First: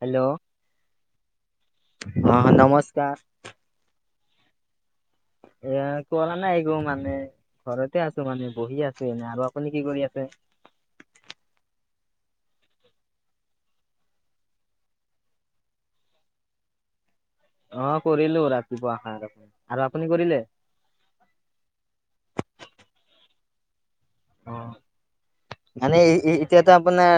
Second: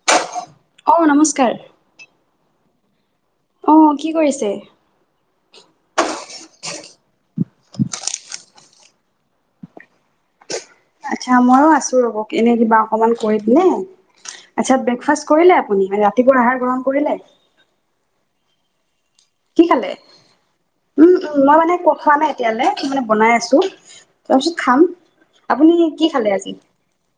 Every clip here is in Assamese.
হেল্ল' অ নমস্কাৰ অ নমস্কাৰ আহ কি কৰিছে এ কৰা নাই এক একো মানে ঘৰতে আছো মানে বহি আছো এনে আৰু আপুনি কি কৰি আছে [unintelligible] আচ্ছা মইও আছো ৰব এনে কিবা অকমান কৰিম নে আচ্ছা ব্ৰেকফাষ্ট কৰিলে আপুনি ৰাতিপুৱা আহাৰ গ্ৰহণ কৰিলে অ কৰিলো ৰাতিপুৱা সাৰ কি আৰু খালে আপুনি কৰিলে? উম উম মই মানে ক খোৱা নাই এতিয়ালৈ ম মানে বনাই আছো তাৰপিছত অ' খাম আপুনি মানে কি খালে আজি এতিয়াতো আপোনাৰ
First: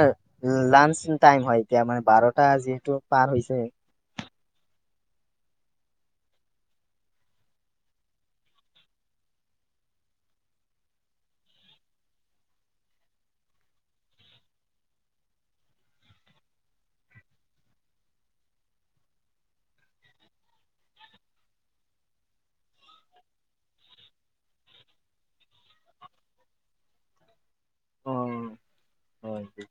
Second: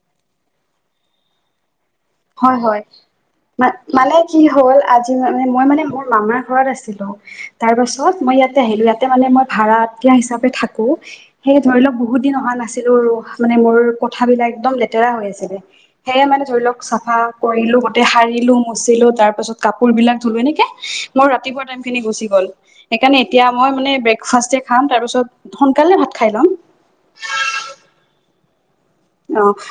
লাঞ্চ টাইম হয় এতিয়া মানে বাৰটা হয় হয় যিহেতু পাৰ হৈছে। ম মানে কি হ'ল আজি মই মানে মোৰ মামাৰ ঘৰত আছিলো তাৰ পাছত মই ইয়াতে আহিলো ইয়াতে মানে মই ভাাৰা [unintelligible] হিচাপে থাকো সেই ধৰি লওক বহুত দিন অহা নাছিলো মানে মোৰ কথাবিলাক একদম লেতেৰা [unintelligible] হৈ আছিলে, সেয়ে মানে ধৰি লওক কৰিলো গোতেই সাৰিলো মচিলো তাৰ পাছত কাপোৰবিলাক ধুলো এনেকে মই ৰাতিপুৱা টাইম খিনি [unintelligible] গুচি গল সেইকাৰণে এতিয়া মই মানে ব্ৰেকফাষ্ট এ খাম তাৰপিছত সোনকালে ভাত খাই ল'ম। [inaudible] অ' হয়। অঁ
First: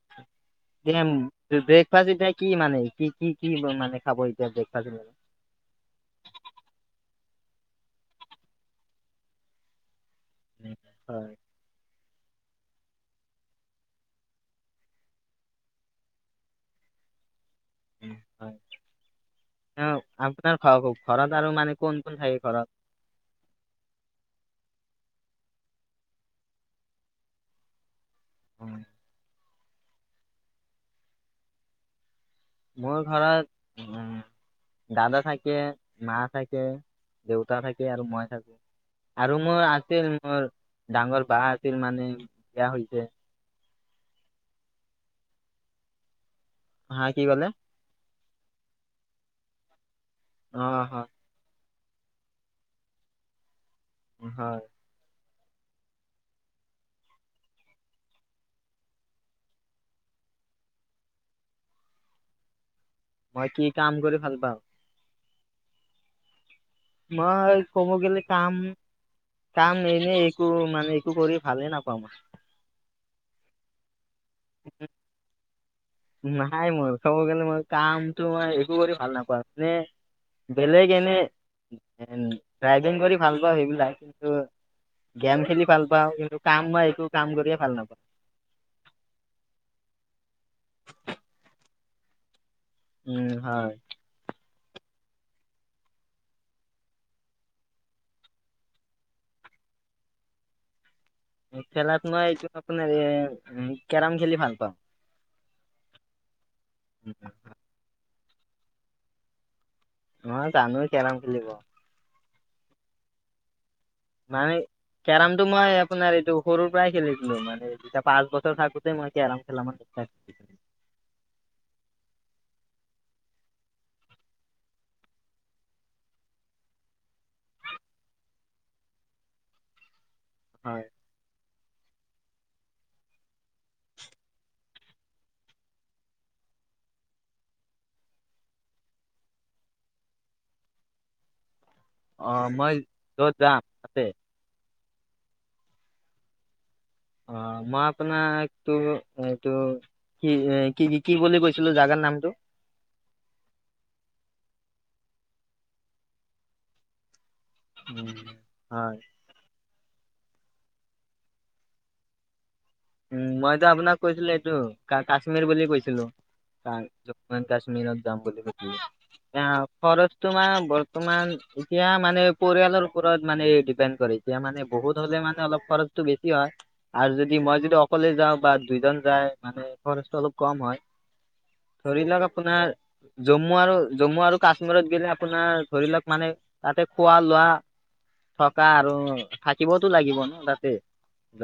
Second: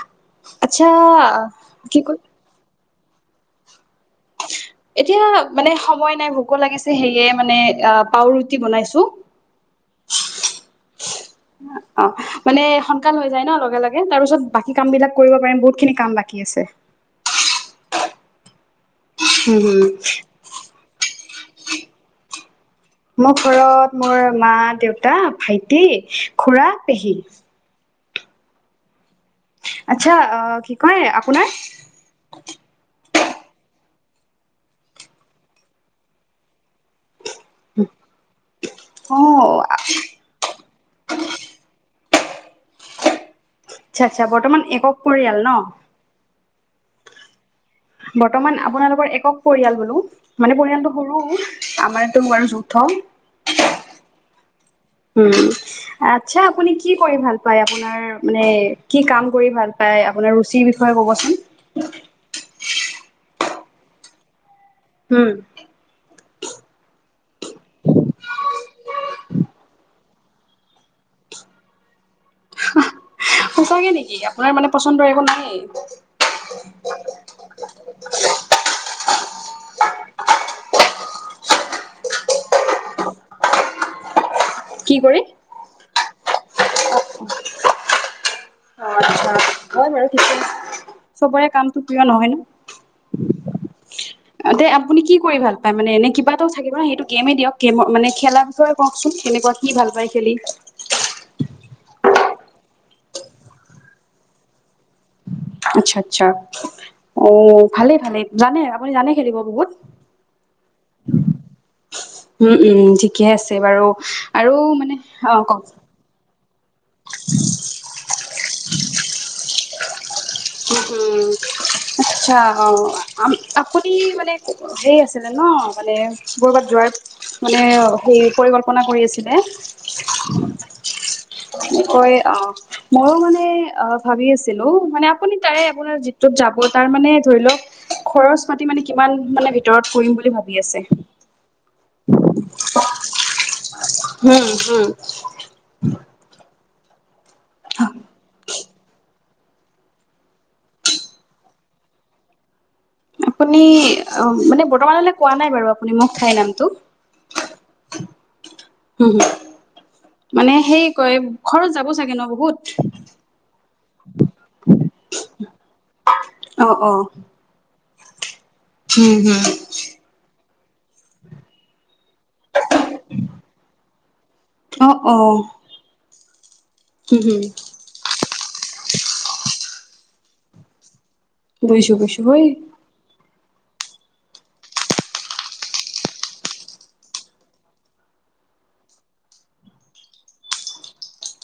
এতিয়া ব্ৰেকফাষ্ট এতিয়া কি মানে, কি কি কি মানে খাব এতিয়া ব্ৰেকফাষ্ট মানে? এতিয়া মানে সময় নাই ভোকো লাগিছে সেয়ে, মানে পাওৰুটি বনাইছোঁ [inaudible] হয়। অ, মানে সোনকাল হৈ যায় ন লগে লগে তাৰপিছত বাকী কাম বিলাক কৰিব পাৰিম বহুত খিনি কাম বাকী আছে। [inaudible] [inaudible] উ হয় হুম হুম আপোনাৰ খোৱা কওক? ঘৰত আৰু মানে কোন কোন থাকে ঘৰত? মোৰ ঘৰত মোৰ মা-দেউতা, ভাইটি, খুৰা, পেহী। হম। আচ্ছা, অ কি কয় আপোনাৰ মোৰ ঘৰত, উম দাদা থাকে মা থাকে। দেউতা থাকে আৰু মই থাকো। অ আৰু মোৰ আছিল মোৰ ডাঙৰ বা আছিল মানে বিয়া হৈছে। আচ্ছা আচ্ছা বৰ্তমান একক পৰিয়াল ন। হা কি কলে? বৰ্তমান আপোনালোকৰ একক পৰিয়াল বোলো, মানে অ' পৰিয়ালটো হয়, সৰু। আমাৰ তো বৰ যুথৌ। হয়। উম। আচ্ছা আপুনি কি কৰি ভাল পায় আপোনাৰ মানে কি কাম কৰি ভাল পায় আপোনাৰ ৰুচিৰ বিষয়ে কোনোবাই কবচোন মই কি কাম কৰি ভাল পাওঁ উম মই ক'ব গেলে কাম কাম এনেই একো মানে একো কৰি ভালেই নাপাওঁ মই সঁচাকে নেকি আপোনাৰ মানে পচন্দৰ একো নাই? নাই মোৰ ক'ব গ'লে মই কামটো মই একো কৰি ভাল নাপাওঁ নে বেলেগ এনেই ড্ৰাইভিং কৰি ভাল পাওঁ সেইবিলাক কিন্তু কি কৰি? গেম খেলি ভাল পাওঁ কিন্তু কাম মই একো কাম কৰিয়েই ভাল নাপাওঁ। অঁ আচ্ছা হয় বাৰু ঠিকে আছে চবৰে কামটো প্ৰিয় নহয় ন। উম হয় [inaudible] এনে আপুনি কি কৰি ভাল পায় মানে এনে কিবাটো থাকিব ন সেইটো গেমেই দিয়ক গেম মানে খেলাৰ বিষয়ে কওকচোন? [unintelligible] কি ভাল পাই খেলি? খেলাত মই এইটো আপোনাৰ এ কেৰম খেলি ভাল পাওঁ [inaudible] আচ্ছা আচ্ছা, অঁ ভালে ভালে জানে আপুনি জানে খেলিব বহুত? মই জানো কেৰাম খেলিব। উমউম ঠিকে আছে বাৰু মানে আৰু মান- কেৰমটো মই আপোনাৰ এইটো সৰুৰ পৰাই খেলিছিলো, মানে পাঁচ বছৰ থাকোঁতে মই কেৰম খেলা মানুহ। [unintelligible] আচ্ছা, অ আপুনি মানে হে আছিলে ন মানে ক'ৰবাত যোৱাৰ মানে হেৰি পৰিকল্পনা কৰি আছিলে। হয়। হয় অ মইয়ো মানে অ ভাবি আছিলো মানে আপ- আপুনি তাৰে আপোনাৰ যিটোত যাব তাৰ মানে ধৰি লওক খৰচ পাতি মানে কিমান মানে ভিতৰত কৰিম বুলি ভাবি আছে। অ মই য'ত যাম তাতে উম হুম অ মই আপোনাক তো এইটো কি এ কি কি বুলি কৈছিলো জাগাৰ নামটো আপুনি অহ বৰ্তমানলৈকে কোৱা নাই বাৰু আপুনি মোক ঠাইৰ নামটো উম হয় হম হম মানে সেই কয় ঘৰত যাব চাগে ন বহুত উম মইতো আপোনাক কৈছিলো এইটো কাশ্মীৰ বুলি কৈছিলোঁ অ অ জম্মু এণ্ কাশ্মীৰত যাম বুলি কি হম এ হম খৰচ তোমাৰ বৰ্তমান এতিয়া মানে পৰিয়ালৰ ওপৰত মানে ডিপেণ্ড কৰিব এতিয়া মানে অ বহুত অ হ'লে মানে অলপ খৰচটো বেছি হয় আৰু হম যদি হম মই যদি অকলে যাওঁ বা দুইজন যায় মানে খৰচ অলপ কম হয় গৈছো ধৰি গৈছো লওক হয়েই আপোনাৰ জম্মু আৰু জম্মু আৰু কাশ্মীৰত গেলে আপোনাৰ ধৰি লওক মানে তাতে খোৱা লোৱা থকা আৰু থাকিবতো লাগিব ন তাতে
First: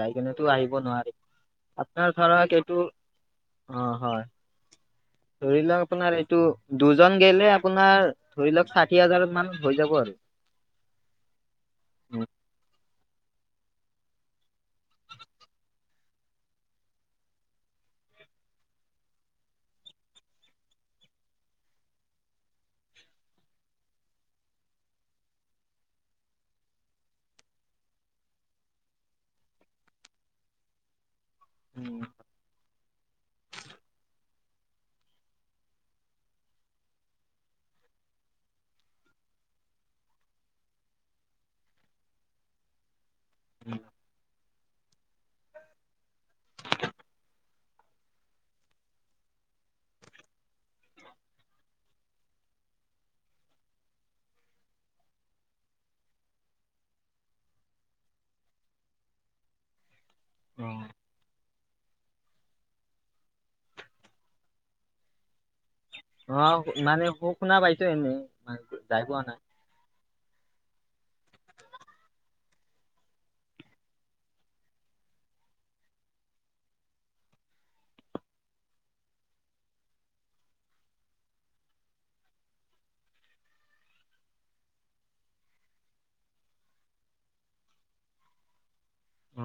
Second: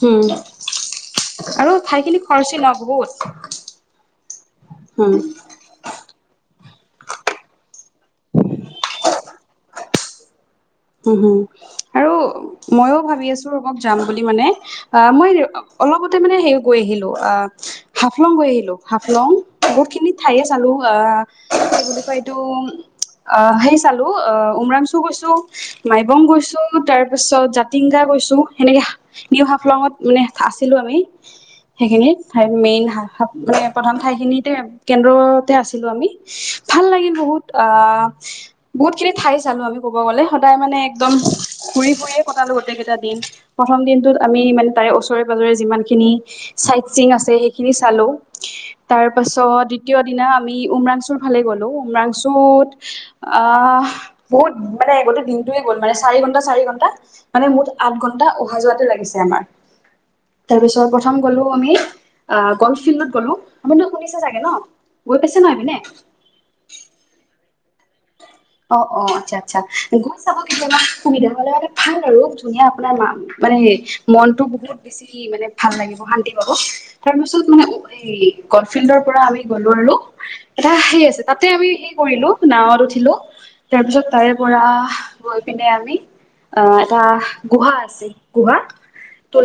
যাই উম কিনেতো আহিব নোৱাৰি আৰু আপোনাৰ ঠাইখিনি ধৰক খৰচী ন এইটো বহুত অ হয় উম ধৰি লওক আপোনাৰ এইটো দুজন গেলে আপোনাৰ ধৰি লওক ষাঠি হাজাৰত মানত হৈ যাব আৰু উম হুম আৰু ময়ো ভাবি আছো বৰ যাম বুলি মানে অ মই অলপতে মানে সেই গৈ আহিলো আহ হাফলং গৈ আহিলোঁ হাফলং বহুতখিনি ঠাইয়ে চালোঁ আহ সেইটো অ সেই চালো অ উওমৰাম চু গৈছো মাইবং গৈছো তাৰ পিছত জাতিংগা গৈছো সেনেকে নিউ হাফলঙত মানে আছিলো আমি উম সেইখিনিত মেইন মানে প্ৰথম ঠাইখিনিত কেন্দ্ৰতে আছিলো আমি ভাল লাগিল বহুত আ বহুত খিনি ঠাই- চালো আমি কব গলে- সদায় মানে একদম ঘূৰি ফুৰিয়ে কটালো গোটেকেইটা দিন প্ৰথম দিনটোত আমি মানে তাৰে। ওচৰে পাজৰে যিমান খিনি চাইট চিং আছে সেইখিনি চালো। তাৰ পাছত দ্বিতীয় দিনা আমি উমৰাংচুৰ ফালে গলো উমৰাংচুত আ অ বহুত মানে। দিনটোয়ে গ'ল মানে চাৰি ঘন্টা চাৰি ঘণ্টা মানে মুঠ আঠ ঘণ্টা অহা যোৱাতে লাগিছে আমাৰ তাৰ অ পিছত প্ৰথম গলো আমি অ গল্ফ ফিল্ডত গলো আমি শুনিছে চাগে ন গৈ পাইছে ন এইপিনে? অ মানে শু শুনা পাইছো এনেই মানে অ অ যাই পোৱা আচ্ছা নাই আচ্ছা গৈ চাব কেতিয়াবা সুবিধা হলে আৰু ভাল আৰু ধুনীয়া আপোনাৰ মা মানে মনটো বহুত বেছি মানে ভাল লাগিব শান্তি পাব তাৰ পিছত মানে এই গল্ফ ফিল্ডৰ পৰা আমি গলো আৰু এটা সেই আছে তাতে আমি কৰিলো নাৱত উঠিলো তাৰ পিছত তাৰে পৰা গৈ পিনে আমি অ এটা গুহা আছে গুহা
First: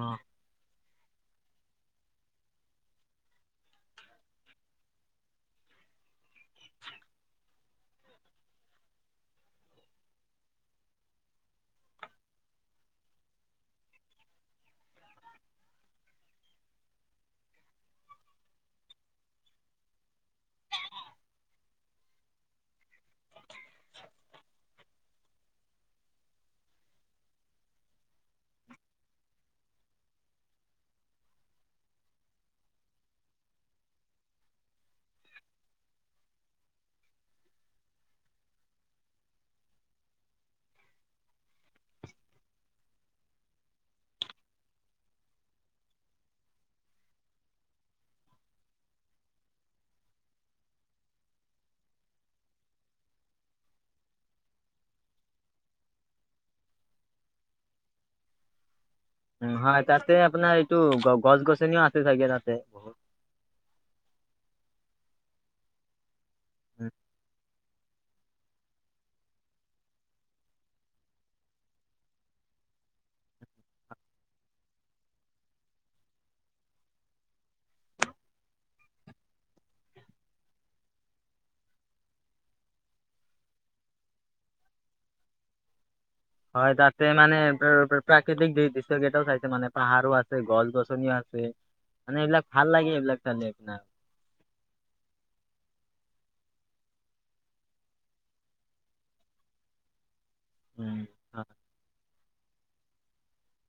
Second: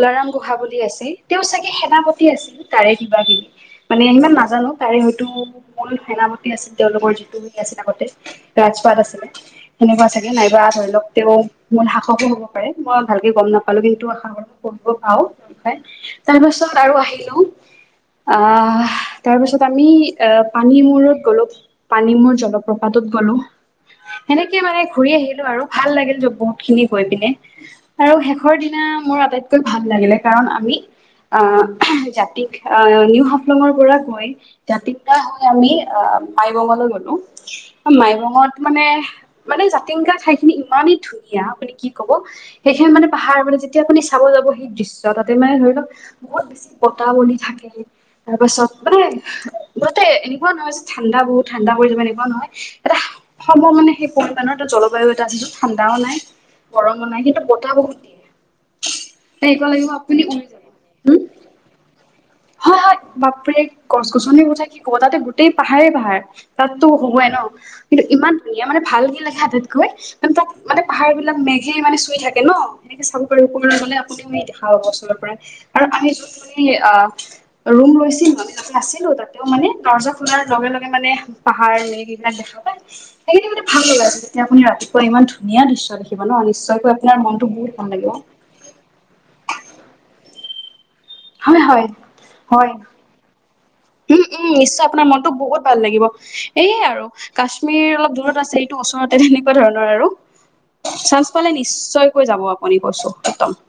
অ গুহা বুলি আছে তেওঁ চাগে সেনাপতি আছিল তাৰে কিবা কিবি মানে সিমান নাজানো তাৰে হয়তো মূল সেনাপতি আছিল তেওঁলোকৰ যিটো আছিলে আগতে ৰাজপাত আছিলে সেনেকুৱা চাগে নাইবা ধৰি লওক তেওঁ মূল সাহসো হ'ব পাৰে মই ভালকে গম নাপাওঁ নাপালো কিন্তু আশা কৰো কৰিব পাও খাই তাৰপাছত আৰু আহিলো আহ তাৰ পিছত আমি পানী মূৰত গলো পানী মূৰ জলপ্ৰপাত গ'লো সেনেকে মানে ঘুৰি আহিলো আৰু ভাল লাগিল বহুত খিনি গৈ পিনে আৰু শেষৰ দিনা মই আটাইতকৈ ভাল লাগিলে কাৰণ আমি আহ জাতিক আহ নিউ হাফলঙৰ পৰা গৈ জাতিক হৈ আমি আহ মাইঙলে গলো মাইঙত মানে মানে জাতিংগা ঠাই খিনি ইমানেই ধুনীয়া আপুনি কি ক'ব সেইখিন মানে পাহাৰ যেতিয়া আপুনি চাব যাব সেই দৃশ্য তাতে মানে ধৰি লওক বহুত বেছি বতাহ বলি থাকে- তাৰ পাছত মানে গোটেই এনেকুৱা নহয় যে ঠাণ্ডা বহুত ঠাণ্ডা পৰিলে এনেকুৱা নহয় এটা- হবৰ মানে সেই পৰিাণৰ জলবায়ু এটা আছে যত ঠাণ্ডাও নাই- গৰমো নাই কিন্তু বতাহ বহুত দিয়ে। উ এনেকুৱা হয় লাগিব তাতে আপুনি উৰি আপোনাৰ যাব এইটো গ হম গছ গছনিও আছে চাগে তাত- হয় হয় বাপৰে গছ গছনিৰ কথা কি কব তাতে গোটেই পাহাৰে পাহাৰ- তাত টো উম, হবই ন- কিন্তু ইমান ধুনীয়া মানে ভাল কি লাগে আটাইতকৈ তাত মানে পাহাৰ বিলাক মেঘে মানে চুই থাকে। ন এনেকে চাব পাৰী ও গলে আপুনিও সেই দেখা পাব ওচৰ পৰা আৰু আমি যোনখিনি আহ- ৰুম লৈছিলো আমি তাতে আছিলো তাতেও মানে দৰ্জা খোলাৰ লগে লগে মানে পাহাৰে। সেইবিলাক দেখা পাই সেইখিনি মানে ভাল লগা আছে যেতিয়া আপুনি ৰাতিপুৱা ইমান ধুনীয়া দৃশ্য দেখে হয় তাতে মানে প্ৰা প্ৰাকৃতিক দৃ দৃশ্য কেইটাও চাইছে মানে পাহাৰো আছে গছ গছনি- আছে হয় হয় মানে এইবিলাক ভাল হয় লাগে এইবিলাক তাতে- উম উম নিশ্চয় আপোনাৰ মনটো বহুত ভাল লাগিব। এইয়ে আৰু কাশ্মীৰ অলপ দূৰত আছে এইটো ওচৰতে তেনেকুৱা ধৰণৰ আৰু- উম চানস হয় পালে নিশ্চয়কৈ যাব আপুনি কৈছো একদম-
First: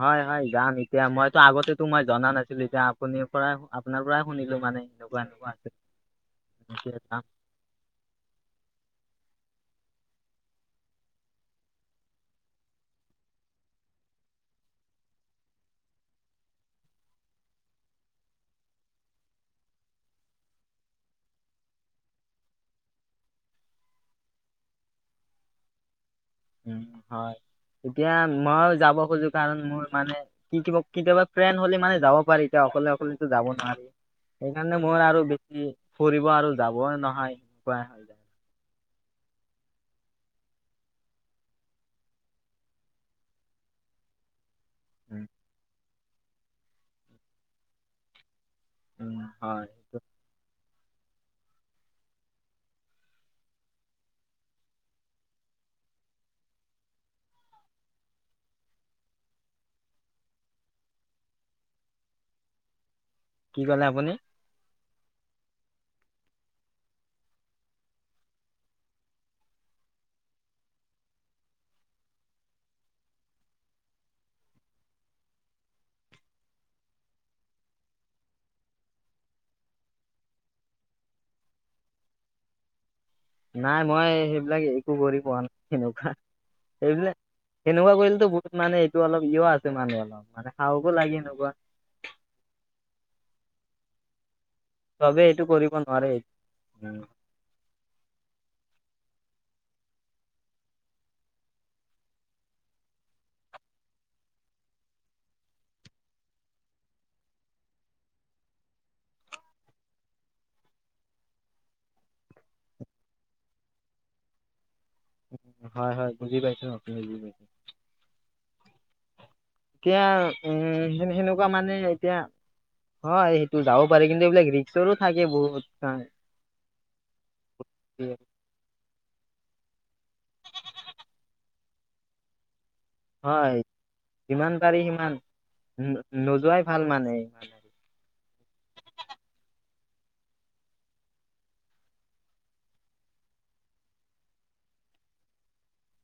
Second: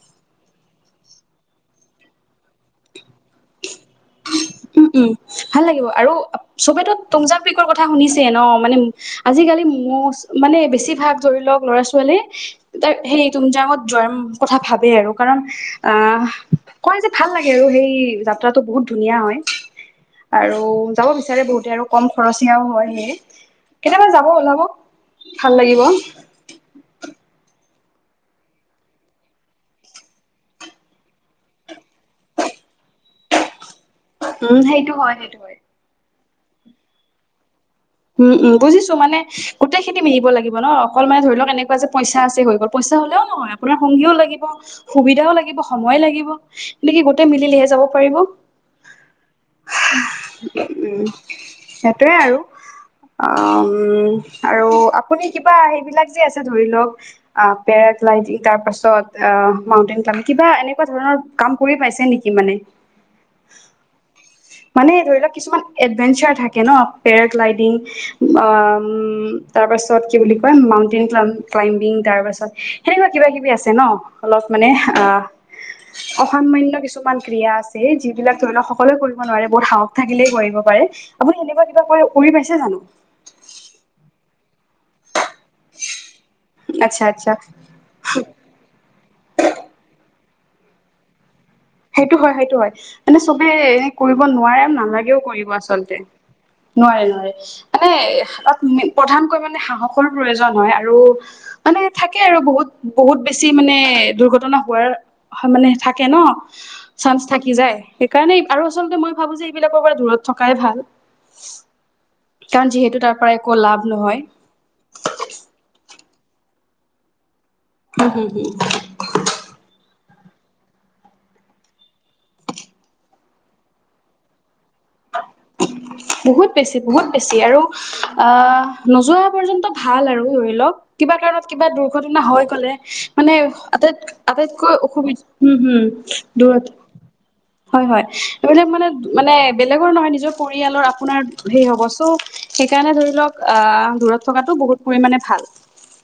হয় হয় যাম এতিয়া মইতো আগতেতো মই জনা নাছিলো এতিয়া আপুনি পৰাই। পৰা শুনিলো ইমান। উম উম ভাল লাগিব আৰু চবেতো এতিয়া যাম। টোংজাপিকৰ কথা শুনিছে ন মানে আজিকালি- মচ মানে বেছিভাগ ধৰি লওক ল'ৰা ছোৱালী তাৰ হেৰি টুংজাঙত যোৱাত কথা। ভাবে আৰু কাৰণ আহ কয় যে ভাল লাগে আৰু সেই যাত্ৰাটো বহুত ধুনীয়া হয় আৰু যাব বিচাৰে বহুতে আৰু কম খৰচীয়াও হয়। সেয়েহে কেতিয়াবা যাব ওলাব ভাল লাগিব। উম হয়। এতিয়া মইও যাব খোজো কাৰণ মোৰ মানে কি কে কেতিয়াবা ফ্ৰেণ্ড হলে মানে যাব। পাৰি এতিয়াও অকলে অকলেতো যাব নোৱাৰি উম সেইকাৰণে সেইটো মই হয় আৰু সেইটো হয় বেছি ফুৰিব আৰু যাবই নহয়। হৈ যায়। উম উম বুজিছো। মানে গোটেই খিনতি মিলিব লাগিব ন অকল মানে ধৰি লও এনেকুৱ যেইচ আছে হৈ গ'ল পইচা হলেও নহয় আপোনাৰ হ। হুবৈ লাগ উম, সুবিধাও লাগিব সময় লাগিব এনেকে গোটেই মিলিলেহে যাব পাৰিব। উম হয়। উম সেইটোৱে আৰু- অ আৰু আপুনি কিবা সেইবিলাক যে আছে ধৰি আ লওক পে- তাৰ পাছত মাউটেইন ক্লাম্ব কিবা এনেকুৱা ধৰণৰ কাম কৰি পাইছে নেকি মানে? কি ক'লে আপুনি? মানে ধৰি লওক কিছুমান এডভেঞ্চাৰ থাকে ন পেৰাগ্লাইডিং আ উম- তাৰ পাছত কি বুলি কয় মাউন্টেইন ক্লাম ক্লাইম্বিং তাৰ পাছত সেনেকুৱা কিবা কিবি আছে ন অলপ- মানে অ অসামান্য কিছুমান ক্ৰিয়া আছে যিবিলাক ধৰি লও সকলোৱে কৰিব- নোৱাৰে বহুত সাহস থাকিলেই কৰিব পাৰে আপুনি এনেকুৱা কিবা কৰি পাইছে জানো? নাই মই সেইবিলাক একো কৰি পোৱা নাই হেনুকা- আচ্ছা সেইবিলাক আচ্ছা সেনেকুৱা কৰিলেতো বহুত মানে- টো অলপ ইয় আছে মানে অলপ মানে সাহসো লাগে এনেকুৱা- সেইটো হয় সেইটো হয় মানে চবে এনে কৰিব নোৱাৰে- নালাগেও চবে এইটো কৰিব আচলতে নোৱাৰে। উম, নোৱাৰে নোৱাৰে মানে। মে প্ৰধানকৈ মানে সাহসৰ প্ৰয়োজন হয় আৰু মানে থাকে আৰু বহুত বহুত বেছি। ম মানে দুৰ্ঘটনা হোৱাৰ মানে থাকে। ন চাঞ্চ থাকি যায় সেইকাৰণে আৰু আচলতে মই ভাবো যে এইবিলাকৰ পৰা দূৰত থকাই ভাল। কাৰণ যিহেতু তাৰ পৰা একো লাভ নহয়। হয় হয় বুজি পাইছ আপুনি বুজ পাইছে। উম হুম হুম। এতিয়া উম সে সেনেকুৱা মানে এতিয়া হয় সেইটো যাব পাৰে কিন্তু এইবিলাক হেৰিক। বহুত বেছি বহুত বেছি আৰু আহ। নোযোৱা পৰ্যন্ত ভাল আৰু ধৰি লওক কিবা কাৰণত কিবা দুৰ্ঘটনা হৈ গলে। মানে আটাইত যিমান আটাইতকৈ পাৰি সিমান অসুবিধা উম হম ন- নোযোৱাই দূৰত। ভাল মানে হয় হয় এইবিলাক মানে মানে। বেলেগৰ নহয় নিজৰ পৰিয়ালৰ আপোনাৰ হেই হব চ' সেইকাৰণে ধৰি লওক আহ দূৰত থকাতো। বহুত পৰিমাণে ভাল।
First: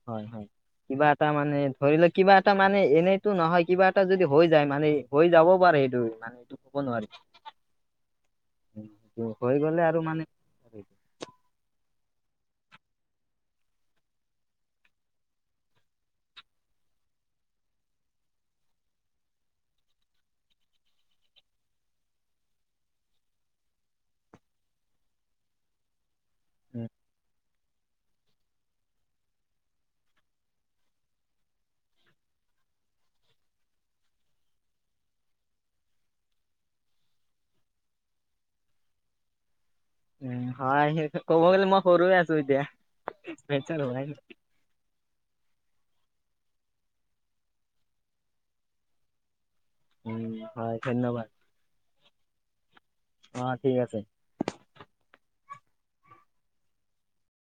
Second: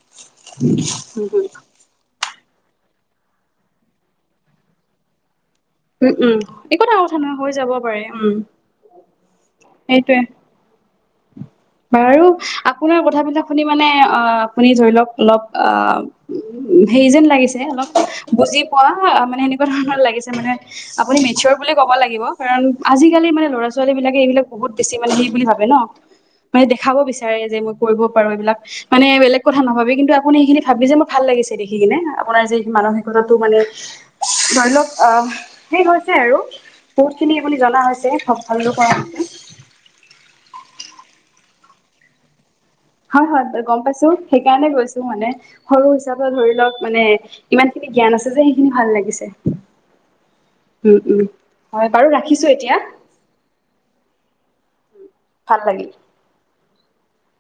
হয় হয় কিবা এটা মানে উম ধৰি লওক কিবা এটা। তা মানে এনেইতো নহয় কিবা এটা যদি হৈ যায় মানে হৈ যাব। পাৰে সেইটো উম মানে উম এইটো ক'ব একোটা নোৱাৰি কথা নহয় হৈ যাব পাৰে উম উম, সেইটো হৈ গ'লে আৰু সেইটোৱে। মানে উ [unintelligible] বাৰু আপোনাৰ কথাবিলাক শুনি মানে অ আপুনি ধৰি লওক অলপ আ। উ হেৰি যেন লাগিছে অলপ বুজি পোৱা মানে সেনেকুৱা ধৰণৰ লাগিছে মানে। আপুনি মেছিয়ৰ বুলি ক'ব লাগিব কাৰণ আজিকালি মানে লৰা ছোৱালী বিলাকে এইবিলাক বহুত বেছি মানে হেৰি বুলি ভাবে। ন মানে উম দেখাব বিচাৰে যে মোক। কৰিব পাৰো এইবিলাক মানে বেলেগ কথা নাভাবি কিন্তু আপুনি সেইখিনি ভাবি যে মোক ভাল লাগিছে দেখি কিনে আপোনাৰ যে। মানসিকতাটো মানে ধৰি লওক আহ। সেই হৈছে আৰু বহুত খিনি আপুনি জনা হৈছে সব ভালো কৰা। উম হয় সেই ক'ব গ'লে মই সৰুয়ে আছো এতিয়া। হয় হয় বেচাৰ গম হোৱাই পাইছো নাই সেইকাৰণে কৈছো মানে সৰু হিচাপে। ধৰি লওক মানে ইমান খিনি জ্ঞান আছে যে সেইখিনি ভাল লাগিছে। উম হয় উম উম ধন্যবাদ। হয় বাৰু ৰাখিছো এতিয়া। অ ঠিক আছে। ভাল লাগিল।